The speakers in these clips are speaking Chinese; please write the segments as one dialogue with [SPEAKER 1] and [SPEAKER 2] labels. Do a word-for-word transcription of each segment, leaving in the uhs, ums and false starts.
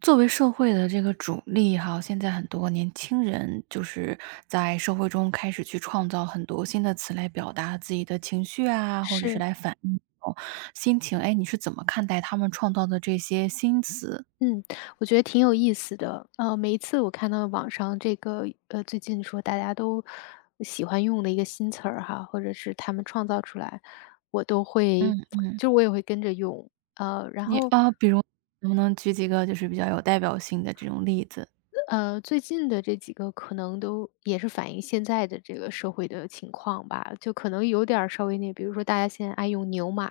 [SPEAKER 1] 作为社会的这个主力哈，现在很多年轻人就是在社会中开始去创造很多新的词来表达自己的情绪啊，或者是
[SPEAKER 2] 是。
[SPEAKER 1] 来反嗯。映这种心情。哎，你是怎么看待他们创造的这些新词？
[SPEAKER 2] 嗯，我觉得挺有意思的。呃，每一次我看到网上这个，呃，最近说大家都喜欢用的一个新词儿哈，或者是他们创造出来，我都会，
[SPEAKER 1] 嗯嗯，
[SPEAKER 2] 就我也会跟着用。呃，然
[SPEAKER 1] 你
[SPEAKER 2] 后，
[SPEAKER 1] 啊，比如能不能举几个就是比较有代表性的这种例子？
[SPEAKER 2] 呃，最近的这几个可能都也是反映现在的这个社会的情况吧，就可能有点儿稍微那，比如说大家现在爱用牛马，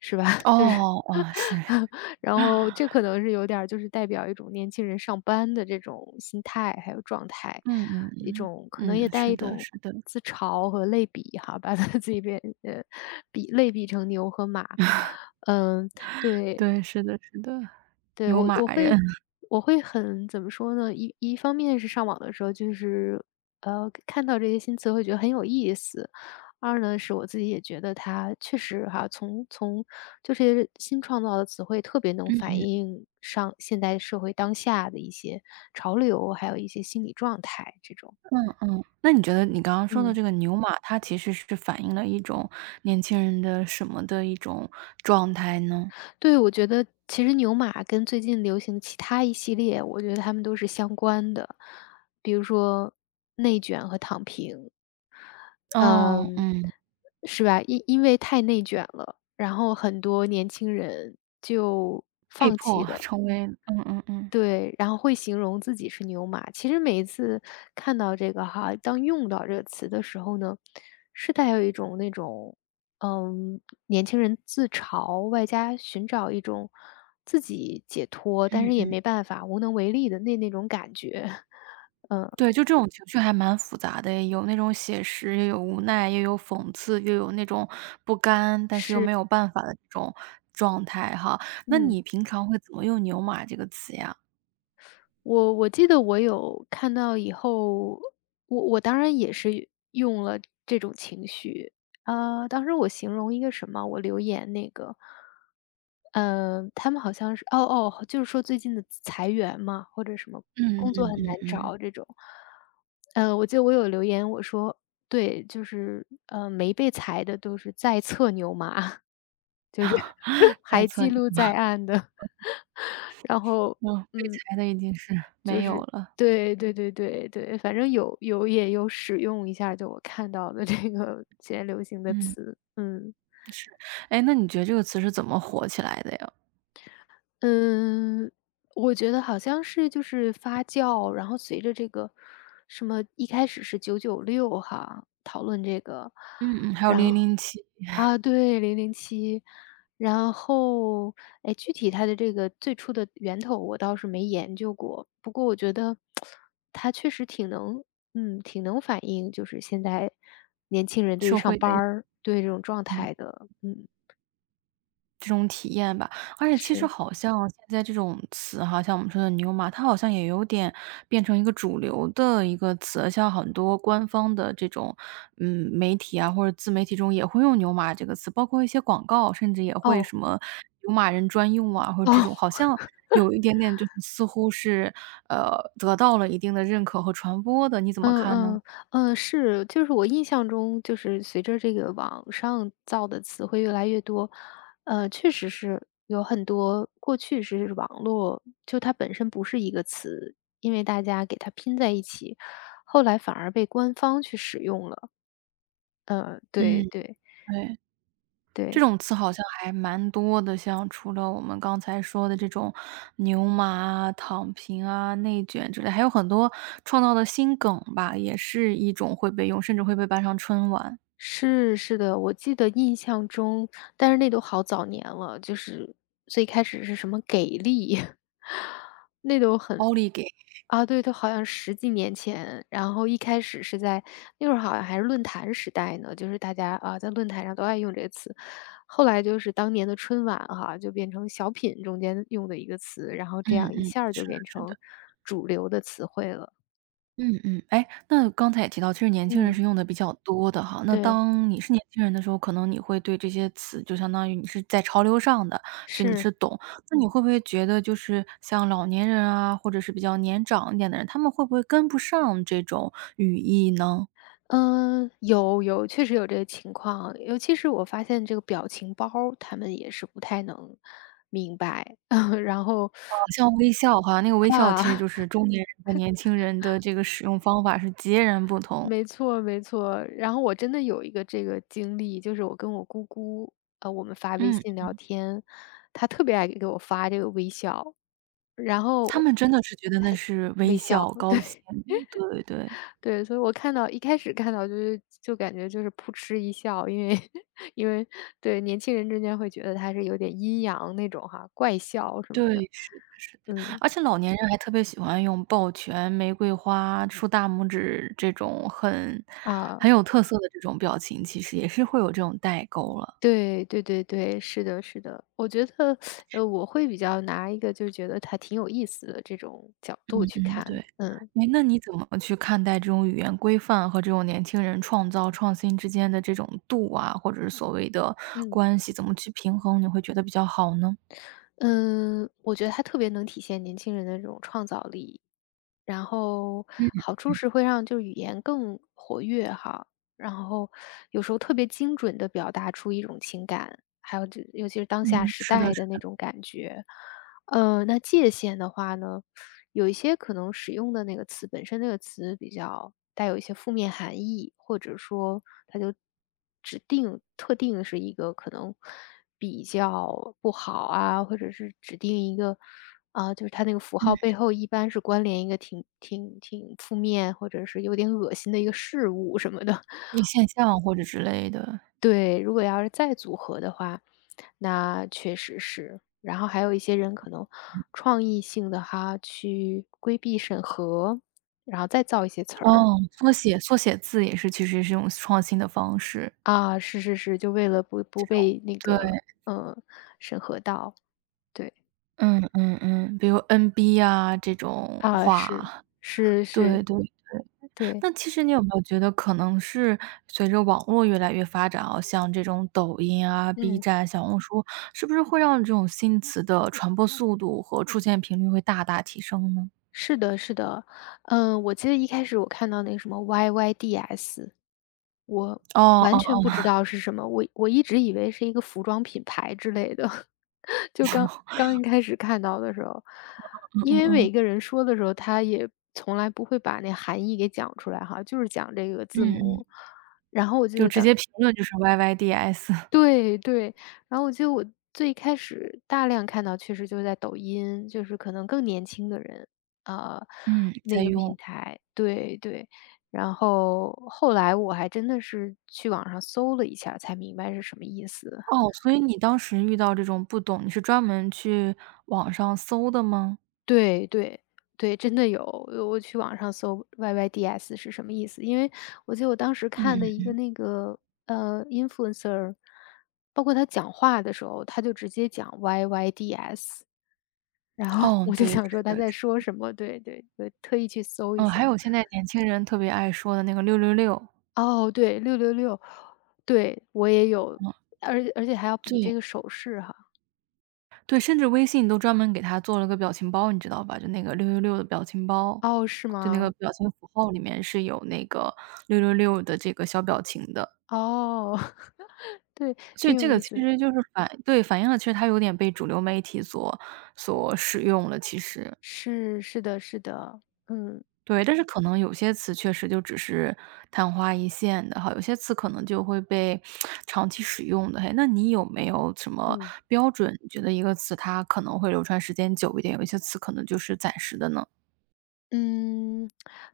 [SPEAKER 2] 是吧？就是
[SPEAKER 1] 哦，啊，是，
[SPEAKER 2] 然 后这可能是有点儿就是代表一种年轻人上班的这种心态，还有状态，
[SPEAKER 1] 嗯嗯
[SPEAKER 2] 一种可能
[SPEAKER 1] 嗯，
[SPEAKER 2] 也
[SPEAKER 1] 嗯，
[SPEAKER 2] 带
[SPEAKER 1] 是
[SPEAKER 2] 一
[SPEAKER 1] 的
[SPEAKER 2] 种
[SPEAKER 1] 是的，
[SPEAKER 2] 自嘲和类比哈，把他自己变呃比类比成牛和马。嗯，对，
[SPEAKER 1] 对，是的是的，
[SPEAKER 2] 对，
[SPEAKER 1] 牛
[SPEAKER 2] 我
[SPEAKER 1] 马
[SPEAKER 2] 我
[SPEAKER 1] 人。
[SPEAKER 2] 会我会很怎么说呢？一一方面是上网的时候，就是呃看到这些新词会觉得很有意思；二呢是我自己也觉得它确实哈，从从就是新创造的词汇特别能 反映上现代社会当下的一些潮流，还有一些心理状态这种。
[SPEAKER 1] 嗯嗯，那你觉得你刚刚说的
[SPEAKER 2] 嗯，
[SPEAKER 1] 这个牛马，它其实是反映了一种年轻人的什么的一种状态呢？
[SPEAKER 2] 对，我觉得其实牛马跟最近流行其他一系列，我觉得他们都是相关的，比如说内卷和躺平。
[SPEAKER 1] 哦，
[SPEAKER 2] 嗯，
[SPEAKER 1] 嗯，
[SPEAKER 2] 是吧？因因为太内卷了，然后很多年轻人就
[SPEAKER 1] 被
[SPEAKER 2] 放弃
[SPEAKER 1] 迫
[SPEAKER 2] 了。
[SPEAKER 1] 成为嗯嗯嗯。
[SPEAKER 2] 对，然后会形容自己是牛马。其实每一次看到这个哈，当用到这个词的时候呢，是带有一种那种，嗯，年轻人自嘲，外加寻找一种自己解脱，但
[SPEAKER 1] 嗯，
[SPEAKER 2] 是
[SPEAKER 1] 嗯
[SPEAKER 2] 也没办法，无能为力的那那种感觉。
[SPEAKER 1] 对，就这种情绪还蛮复杂的，有那种写实，也有无奈，也有讽刺，又有那种不甘，但是又没有办法的这种状态哈。那
[SPEAKER 2] 嗯。
[SPEAKER 1] 你平常会怎么用“牛马”这个词呀？
[SPEAKER 2] 我我记得我有看到以后，我我当然也是用了这种情绪。呃，当时我形容一个什么，我留言那个，嗯，他们好像是哦哦，就是说最近的裁员嘛，或者什么
[SPEAKER 1] 嗯
[SPEAKER 2] 工作
[SPEAKER 1] 嗯
[SPEAKER 2] 很难
[SPEAKER 1] 嗯嗯，
[SPEAKER 2] 找这种。呃，我记得我有留言，我说对，就是呃，没被裁的都是在册牛马，就是
[SPEAKER 1] 在
[SPEAKER 2] 还
[SPEAKER 1] 测
[SPEAKER 2] 记
[SPEAKER 1] 你，
[SPEAKER 2] 录在案的。然后，
[SPEAKER 1] 嗯，被
[SPEAKER 2] 嗯，
[SPEAKER 1] 裁的已经是
[SPEAKER 2] 就
[SPEAKER 1] 没有
[SPEAKER 2] 是
[SPEAKER 1] 了，
[SPEAKER 2] 对对对对对，反正有有也有使用一下，就我看到的这个 现在流行的
[SPEAKER 1] 嗯。
[SPEAKER 2] 词。嗯。
[SPEAKER 1] 哎，那你觉得这个词是怎么火起来的呀？
[SPEAKER 2] 嗯，我觉得好像是就是发酵，然后随着这个什么一开始是九九六哈，讨论这个，
[SPEAKER 1] 嗯嗯，还有
[SPEAKER 2] 然
[SPEAKER 1] 零
[SPEAKER 2] 后
[SPEAKER 1] 零七
[SPEAKER 2] 啊，对零零七，然后，哎，具体它的这个最初的源头我倒是没研究过，不过我觉得它确实挺能嗯，挺能反映就是现在年轻人对于
[SPEAKER 1] 社
[SPEAKER 2] 上
[SPEAKER 1] 会
[SPEAKER 2] 班
[SPEAKER 1] 的
[SPEAKER 2] 儿，对这种状
[SPEAKER 1] 嗯，
[SPEAKER 2] 态的。嗯，
[SPEAKER 1] 这种体验吧。而且其实
[SPEAKER 2] 是，
[SPEAKER 1] 好像现在这种词哈，像我们说的“牛马”，它好像也有点变成一个主流的一个词，像很多官方的这种，嗯，媒体啊，或者自媒体中也会用“牛马”这个词，包括一些广告，甚至也会
[SPEAKER 2] 哦，
[SPEAKER 1] 什么“牛马人专用”啊，或者这
[SPEAKER 2] 哦。
[SPEAKER 1] 种好像有一点点就是似乎是，呃，得到了一定的认可和传播的，你怎么
[SPEAKER 2] 嗯
[SPEAKER 1] 看呢？
[SPEAKER 2] 嗯，嗯，是，就是我印象中，就是随着这个网上造的词汇越来越多，呃，确实是有很多过去是网络，就它本身不是一个词，因为大家给它拼在一起，后来反而被官方去使用了。呃，
[SPEAKER 1] 嗯，
[SPEAKER 2] 对对
[SPEAKER 1] 对。这
[SPEAKER 2] 对。
[SPEAKER 1] 种词好像还蛮多的，像除了我们刚才说的这种牛马啊躺平啊、内卷之类，还有很多创造的新梗吧，也是一种会被用，甚至会被搬上春晚。
[SPEAKER 2] 是，是的，我记得印象中但是那都好早年了，就是最开始是什么给力，那都很
[SPEAKER 1] 奥利给，
[SPEAKER 2] 啊，对，都好像十几年前。然后一开始是在那会儿好像还是论坛时代呢，就是大家，啊，在论坛上都爱用这个词。后来就是当年的春晚哈，就变成小品中间用的一个词，然后这
[SPEAKER 1] 嗯
[SPEAKER 2] 样一
[SPEAKER 1] 嗯，
[SPEAKER 2] 下儿就
[SPEAKER 1] 是的
[SPEAKER 2] 变
[SPEAKER 1] 是
[SPEAKER 2] 成
[SPEAKER 1] 的。
[SPEAKER 2] 主流的词汇了。
[SPEAKER 1] 嗯嗯，哎，那刚才也提到，其实年轻人
[SPEAKER 2] 嗯，
[SPEAKER 1] 是用的比较多的哈。那
[SPEAKER 2] 对，
[SPEAKER 1] 当你是年轻人的时候，可能你会对这些词，就相当于你是在潮流上的，所以你
[SPEAKER 2] 是。
[SPEAKER 1] 是懂。那你会不会觉得，就是像老年人啊，或者是比较年长一点的人，他们会不会跟不上这种语义呢？
[SPEAKER 2] 嗯有有，确实有这个情况。尤其是我发现这个表情包儿他们也是不太能明白。然后
[SPEAKER 1] 像微笑哈，那个微笑
[SPEAKER 2] 啊，
[SPEAKER 1] 其实就是 中年人和年轻人的这个使用方法是截然不同。
[SPEAKER 2] 没错没错。然后我真的有一个这个经历，就是我跟我姑姑，呃，我们发微
[SPEAKER 1] 嗯，
[SPEAKER 2] 信聊天，她特别爱给我发这个微笑，然后
[SPEAKER 1] 他
[SPEAKER 2] 我
[SPEAKER 1] 们真的是觉得那是微
[SPEAKER 2] 微笑。
[SPEAKER 1] 笑，高
[SPEAKER 2] 对。
[SPEAKER 1] 兴，对对。
[SPEAKER 2] 对，所以我看到一开始看到就是就感觉就是扑哧一笑，因为 因为对，年轻人之间会觉得他是有点阴阳那种哈，怪笑什么的。
[SPEAKER 1] 对，是的是的。
[SPEAKER 2] 嗯，
[SPEAKER 1] 而且老年人还特别喜欢用抱拳、玫瑰花、竖大拇指这种很
[SPEAKER 2] 啊，
[SPEAKER 1] 很有特色的这种表情，其实也是会有这种代沟了。
[SPEAKER 2] 对对对对，是的是的。我觉得，呃，我会比较拿一个就是觉得他挺有意思的这种角度去
[SPEAKER 1] 嗯，对。
[SPEAKER 2] 看。嗯，
[SPEAKER 1] 哎，那你怎么去看待这种语言规范和这种年轻人创造创新之间的这种度啊，或者是所谓的
[SPEAKER 2] 嗯。
[SPEAKER 1] 关系，怎么去平衡，你会觉得比较好呢？
[SPEAKER 2] 嗯，我觉得它特别能体现年轻人的这种创造力，然后好处是会让就是语言更活跃哈，然后有时候特别精准的表达出一种情感，还有就尤其是当下
[SPEAKER 1] 嗯，
[SPEAKER 2] 时
[SPEAKER 1] 是的
[SPEAKER 2] 代
[SPEAKER 1] 是
[SPEAKER 2] 的那种感觉。呃，那界限的话呢，有一些可能使用的那个词本身那个词比较带有一些负面含义，或者说它就指定特定是一个可能比较不好啊，或者是指定一个啊、就是它那个符号背后一般是关联一个挺挺挺负面，或者是有点恶心的一个事物什么的。
[SPEAKER 1] 一现象或者之类的。
[SPEAKER 2] 对，如果要是再组合的话，那确实是。然后还有一些人可能创意性的哈，去规避审核，然后再造一些词儿。
[SPEAKER 1] 哦，缩写缩写字也是其实是一种创新的方式，
[SPEAKER 2] 啊，是是是，就为了不不被那个，
[SPEAKER 1] 对。
[SPEAKER 2] 呃，审核到。对，
[SPEAKER 1] 嗯嗯嗯，比如 N B 啊这种
[SPEAKER 2] 啊，是，
[SPEAKER 1] 话，
[SPEAKER 2] 是
[SPEAKER 1] 对
[SPEAKER 2] 是，
[SPEAKER 1] 对。
[SPEAKER 2] 对，
[SPEAKER 1] 那其实你有没有觉得可能是随着网络越来越发展啊，像这种抖音啊、B
[SPEAKER 2] 嗯，
[SPEAKER 1] 站、小红书，是不是会让这种新词的传播速度和出现频率会大大提升呢？
[SPEAKER 2] 是的是的。嗯，我记得一开始我看到那个什么 Y Y D S。我
[SPEAKER 1] 哦哦
[SPEAKER 2] 完全不
[SPEAKER 1] 哦，
[SPEAKER 2] 知道是什么，我我一直以为是一个服装品牌之类的，就刚 刚一开始看到的时候，
[SPEAKER 1] 嗯
[SPEAKER 2] 因
[SPEAKER 1] 嗯
[SPEAKER 2] 为
[SPEAKER 1] 嗯
[SPEAKER 2] 每个人说的时候，他也从来不会把那含义给讲出来哈，就是讲这个字
[SPEAKER 1] 嗯，
[SPEAKER 2] 母。
[SPEAKER 1] 就直接评论就是 Y Y D S，
[SPEAKER 2] 对对，然后我记得我最开始大量看到确实就是在抖音，就是可能更年轻的人，呃，
[SPEAKER 1] 嗯，在
[SPEAKER 2] 那个平
[SPEAKER 1] 用。
[SPEAKER 2] 台。对对。然后后来我还真的是去网上搜了一下，才明白是什么意思。
[SPEAKER 1] 哦，所以你当时遇到这种不懂，你是专门去网上搜的吗？
[SPEAKER 2] 对对对，真的有，我去网上搜 Y Y D S 是什么意思，因为我记得我当时
[SPEAKER 1] 嗯
[SPEAKER 2] 看的一
[SPEAKER 1] 嗯，
[SPEAKER 2] 个那个呃 influencer，包括他讲话的时候，他就直接讲 Y Y D S。然后
[SPEAKER 1] 哦，
[SPEAKER 2] 我就
[SPEAKER 1] 对，
[SPEAKER 2] 想说
[SPEAKER 1] 是
[SPEAKER 2] 他
[SPEAKER 1] 的。
[SPEAKER 2] 在说什么，对对对，就特意去搜一
[SPEAKER 1] 嗯，还
[SPEAKER 2] 下。
[SPEAKER 1] 有现在年轻人特别爱说的那个六六六，
[SPEAKER 2] 哦，对六六六，对，我也有，而而且还要比这
[SPEAKER 1] 对。
[SPEAKER 2] 个手势哈。
[SPEAKER 1] 对，甚至微信都专门给他做了个表情包，你知道吧？就那个六六六的表情包，
[SPEAKER 2] 哦，是
[SPEAKER 1] 就那个
[SPEAKER 2] 吗？
[SPEAKER 1] 表情符号里面是有那个六六六的这个小表情的。
[SPEAKER 2] 哦，对，
[SPEAKER 1] 所以
[SPEAKER 2] 挺有
[SPEAKER 1] 这个
[SPEAKER 2] 意
[SPEAKER 1] 其
[SPEAKER 2] 思，
[SPEAKER 1] 实就是反对，反映了其实它有点被主流媒体所所使用了，其实。
[SPEAKER 2] 是是的是的。嗯，
[SPEAKER 1] 对，但是可能有些词确实就只是昙花一现的哈，有些词可能就会被长期使用的。嘿，那你有没有什么
[SPEAKER 2] 嗯。
[SPEAKER 1] 标准？你觉得一个词它可能会流传时间久一点，有一些词可能就是暂时的呢？
[SPEAKER 2] 嗯，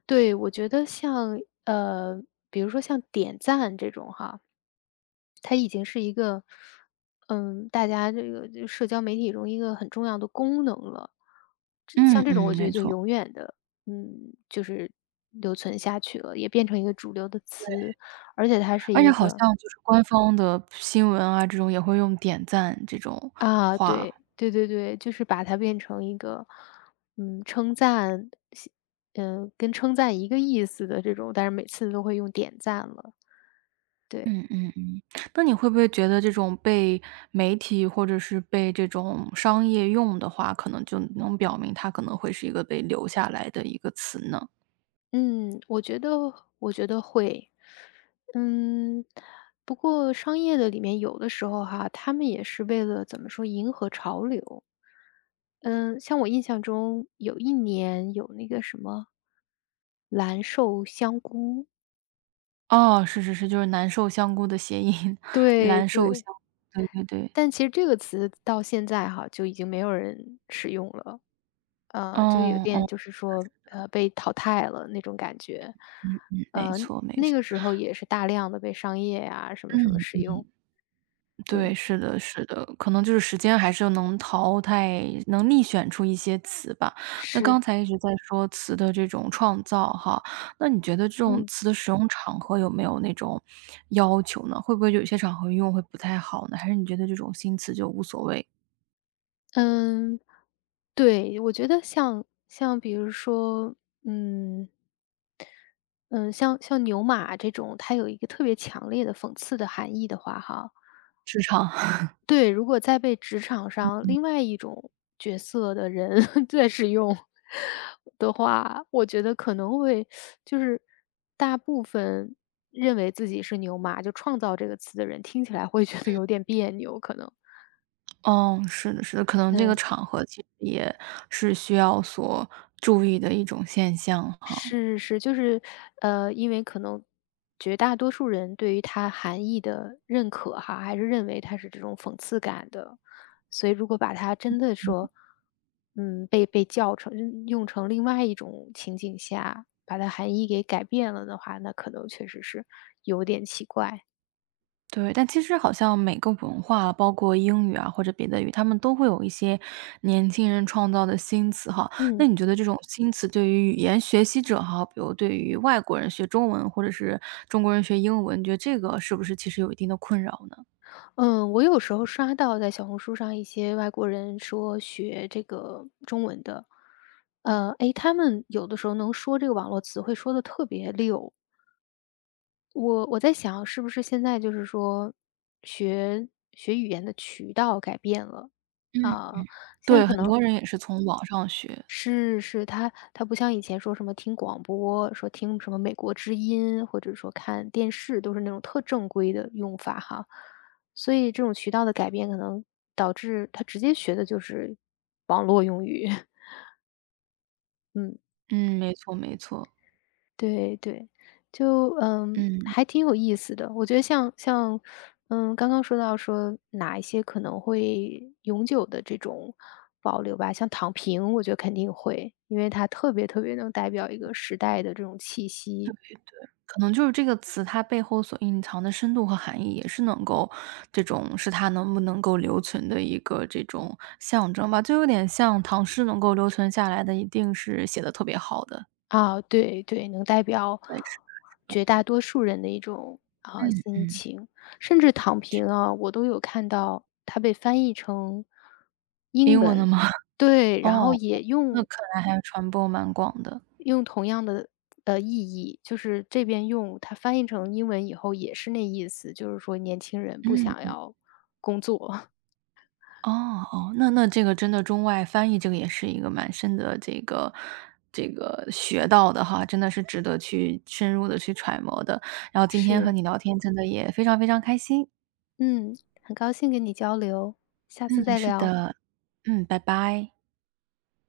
[SPEAKER 2] 对，我觉得像呃，比如说像点赞这种哈，它已经是一个，嗯，大家这个这社交媒体中一个很重要的功能了。这
[SPEAKER 1] 嗯
[SPEAKER 2] 像这种我
[SPEAKER 1] 嗯，
[SPEAKER 2] 觉得
[SPEAKER 1] 没
[SPEAKER 2] 就
[SPEAKER 1] 错。
[SPEAKER 2] 永远的，嗯，就是留存下去了，也变成一个主流的词，而且它是
[SPEAKER 1] 而且
[SPEAKER 2] 一
[SPEAKER 1] 好
[SPEAKER 2] 个
[SPEAKER 1] 像就是官方的新闻啊，这种也会用点赞这种
[SPEAKER 2] 啊，
[SPEAKER 1] 话。
[SPEAKER 2] 对，对对对，就是把它变成一个，嗯，称赞，嗯，跟称赞一个意思的这种，但是每次都会用点赞了。对，
[SPEAKER 1] 嗯嗯嗯，那你会不会觉得这种被媒体或者是被这种商业用的话，可能就能表明它可能会是一个被留下来的一个词呢？
[SPEAKER 2] 嗯，我觉得，我觉得会，嗯，不过商业的里面有的时候哈，他们也是为了怎么说迎合潮流，嗯，像我印象中有一年有那个什么蓝瘦香菇，
[SPEAKER 1] 哦，是是是，就是“难受香菇”的谐音，
[SPEAKER 2] 对
[SPEAKER 1] 蓝瘦香
[SPEAKER 2] 对，
[SPEAKER 1] 对对对。
[SPEAKER 2] 但其实这个词到现在哈，就已经没有人使用了，呃，就有
[SPEAKER 1] 哦
[SPEAKER 2] 点
[SPEAKER 1] 哦，
[SPEAKER 2] 就是说，呃，被淘汰了那种感觉。
[SPEAKER 1] 嗯嗯，没
[SPEAKER 2] 呃，
[SPEAKER 1] 错没
[SPEAKER 2] 那
[SPEAKER 1] 错。
[SPEAKER 2] 个时候也是大量的被商业呀，什么什么
[SPEAKER 1] 嗯。
[SPEAKER 2] 使用，
[SPEAKER 1] 对，
[SPEAKER 2] 对，
[SPEAKER 1] 是的，是的，可能就是时间还是能淘汰，能逆选出一些词吧。那刚
[SPEAKER 2] 是。
[SPEAKER 1] 才一直在说词的这种创造哈，那你觉得这种
[SPEAKER 2] 嗯，
[SPEAKER 1] 词的使用场合有没有那种要求呢？会不会有些场合用会不太好呢？还是你觉得这种新词就无所谓？
[SPEAKER 2] 嗯，对，我觉得像像比如说，嗯，嗯，像像牛马这种，它有一个特别强烈的讽刺的含义的话哈。
[SPEAKER 1] 市场，
[SPEAKER 2] 对，如果再被职场上另外一种角色的人 在使用的话，我觉得可能会就是大部分认为自己是牛马，就创造这个词的人，听起来会觉得有点别扭，可能。
[SPEAKER 1] 嗯，是的，是的，可能这个
[SPEAKER 2] 嗯，
[SPEAKER 1] 场合其实也是需要所注意的一种现象哈。
[SPEAKER 2] 是是，就是，呃，因为可能绝大多数人对于它含义的认可哈，还是认为它是这种讽刺感的，所以如果把它真的说，嗯，被被叫成嗯用成另外一种情景下，把它含义给改变了的话，那可能确实是有点奇怪。
[SPEAKER 1] 对，但其实好像每个文化，包括英语啊或者别的语，他们都会有一些年轻人创造的新词哈。
[SPEAKER 2] 嗯。
[SPEAKER 1] 那你觉得这种新词对于语言学习者哈，比如对于外国人学中文，或者是中国人学英文，你觉得这个是不是其实有一定的困扰呢？
[SPEAKER 2] 嗯，我有时候刷到在小红书上一些外国人说学这个中文的，呃，诶，他们有的时候能说这个网络词汇说的特别溜。我我在想是不是现在就是说学学语言的渠道改变了，
[SPEAKER 1] 嗯。
[SPEAKER 2] 啊，现在
[SPEAKER 1] 对，
[SPEAKER 2] 可
[SPEAKER 1] 很
[SPEAKER 2] 能
[SPEAKER 1] 多人也是从网上学，
[SPEAKER 2] 是是，他他不像以前说什么听广播，说听什么美国之音，或者说看电视，都是那种特正规的用法哈。所以这种渠道的改变，可能导致他直接学的就是网络用语。嗯。
[SPEAKER 1] 嗯，没错没错，
[SPEAKER 2] 对对，就嗯，
[SPEAKER 1] 嗯。
[SPEAKER 2] 还挺有意思的。我觉得像像，嗯，刚刚说到说哪一些可能会永久的这种保留吧，像躺平，我觉得肯定会，因为它特别特别能代表一个时代的这种气息，
[SPEAKER 1] 可能就是这个词，它背后所隐藏的深度和含义，也是能够这种是它能不能够留存的一个这种象征吧。就有点像唐诗能够留存下来的，一定是写的特别好的
[SPEAKER 2] 啊，对对，能代表
[SPEAKER 1] 对是的
[SPEAKER 2] 绝大多数人的一种啊
[SPEAKER 1] 嗯
[SPEAKER 2] 心
[SPEAKER 1] 嗯，
[SPEAKER 2] 情，甚至躺平啊，我都有看到它被翻译成
[SPEAKER 1] 英
[SPEAKER 2] 英
[SPEAKER 1] 文的
[SPEAKER 2] 文，
[SPEAKER 1] 吗？
[SPEAKER 2] 对，然后
[SPEAKER 1] 哦，
[SPEAKER 2] 也
[SPEAKER 1] 那
[SPEAKER 2] 用
[SPEAKER 1] 看来还传播蛮广的。
[SPEAKER 2] 用同样的，呃，意义，就是这边用它翻译成英文以后也是那意思，就是说年轻人不想
[SPEAKER 1] 嗯。
[SPEAKER 2] 要工作。
[SPEAKER 1] 哦哦，那那这个真的中外翻译这个也是一个蛮深的这个这个学到的哈，真的是值得去深入的去揣摩的。然后今天和
[SPEAKER 2] 是，
[SPEAKER 1] 你聊天真的也非常非常开心。
[SPEAKER 2] 嗯，很高兴跟你交流，下次
[SPEAKER 1] 嗯，
[SPEAKER 2] 再
[SPEAKER 1] 是
[SPEAKER 2] 聊。
[SPEAKER 1] 的。嗯，拜拜。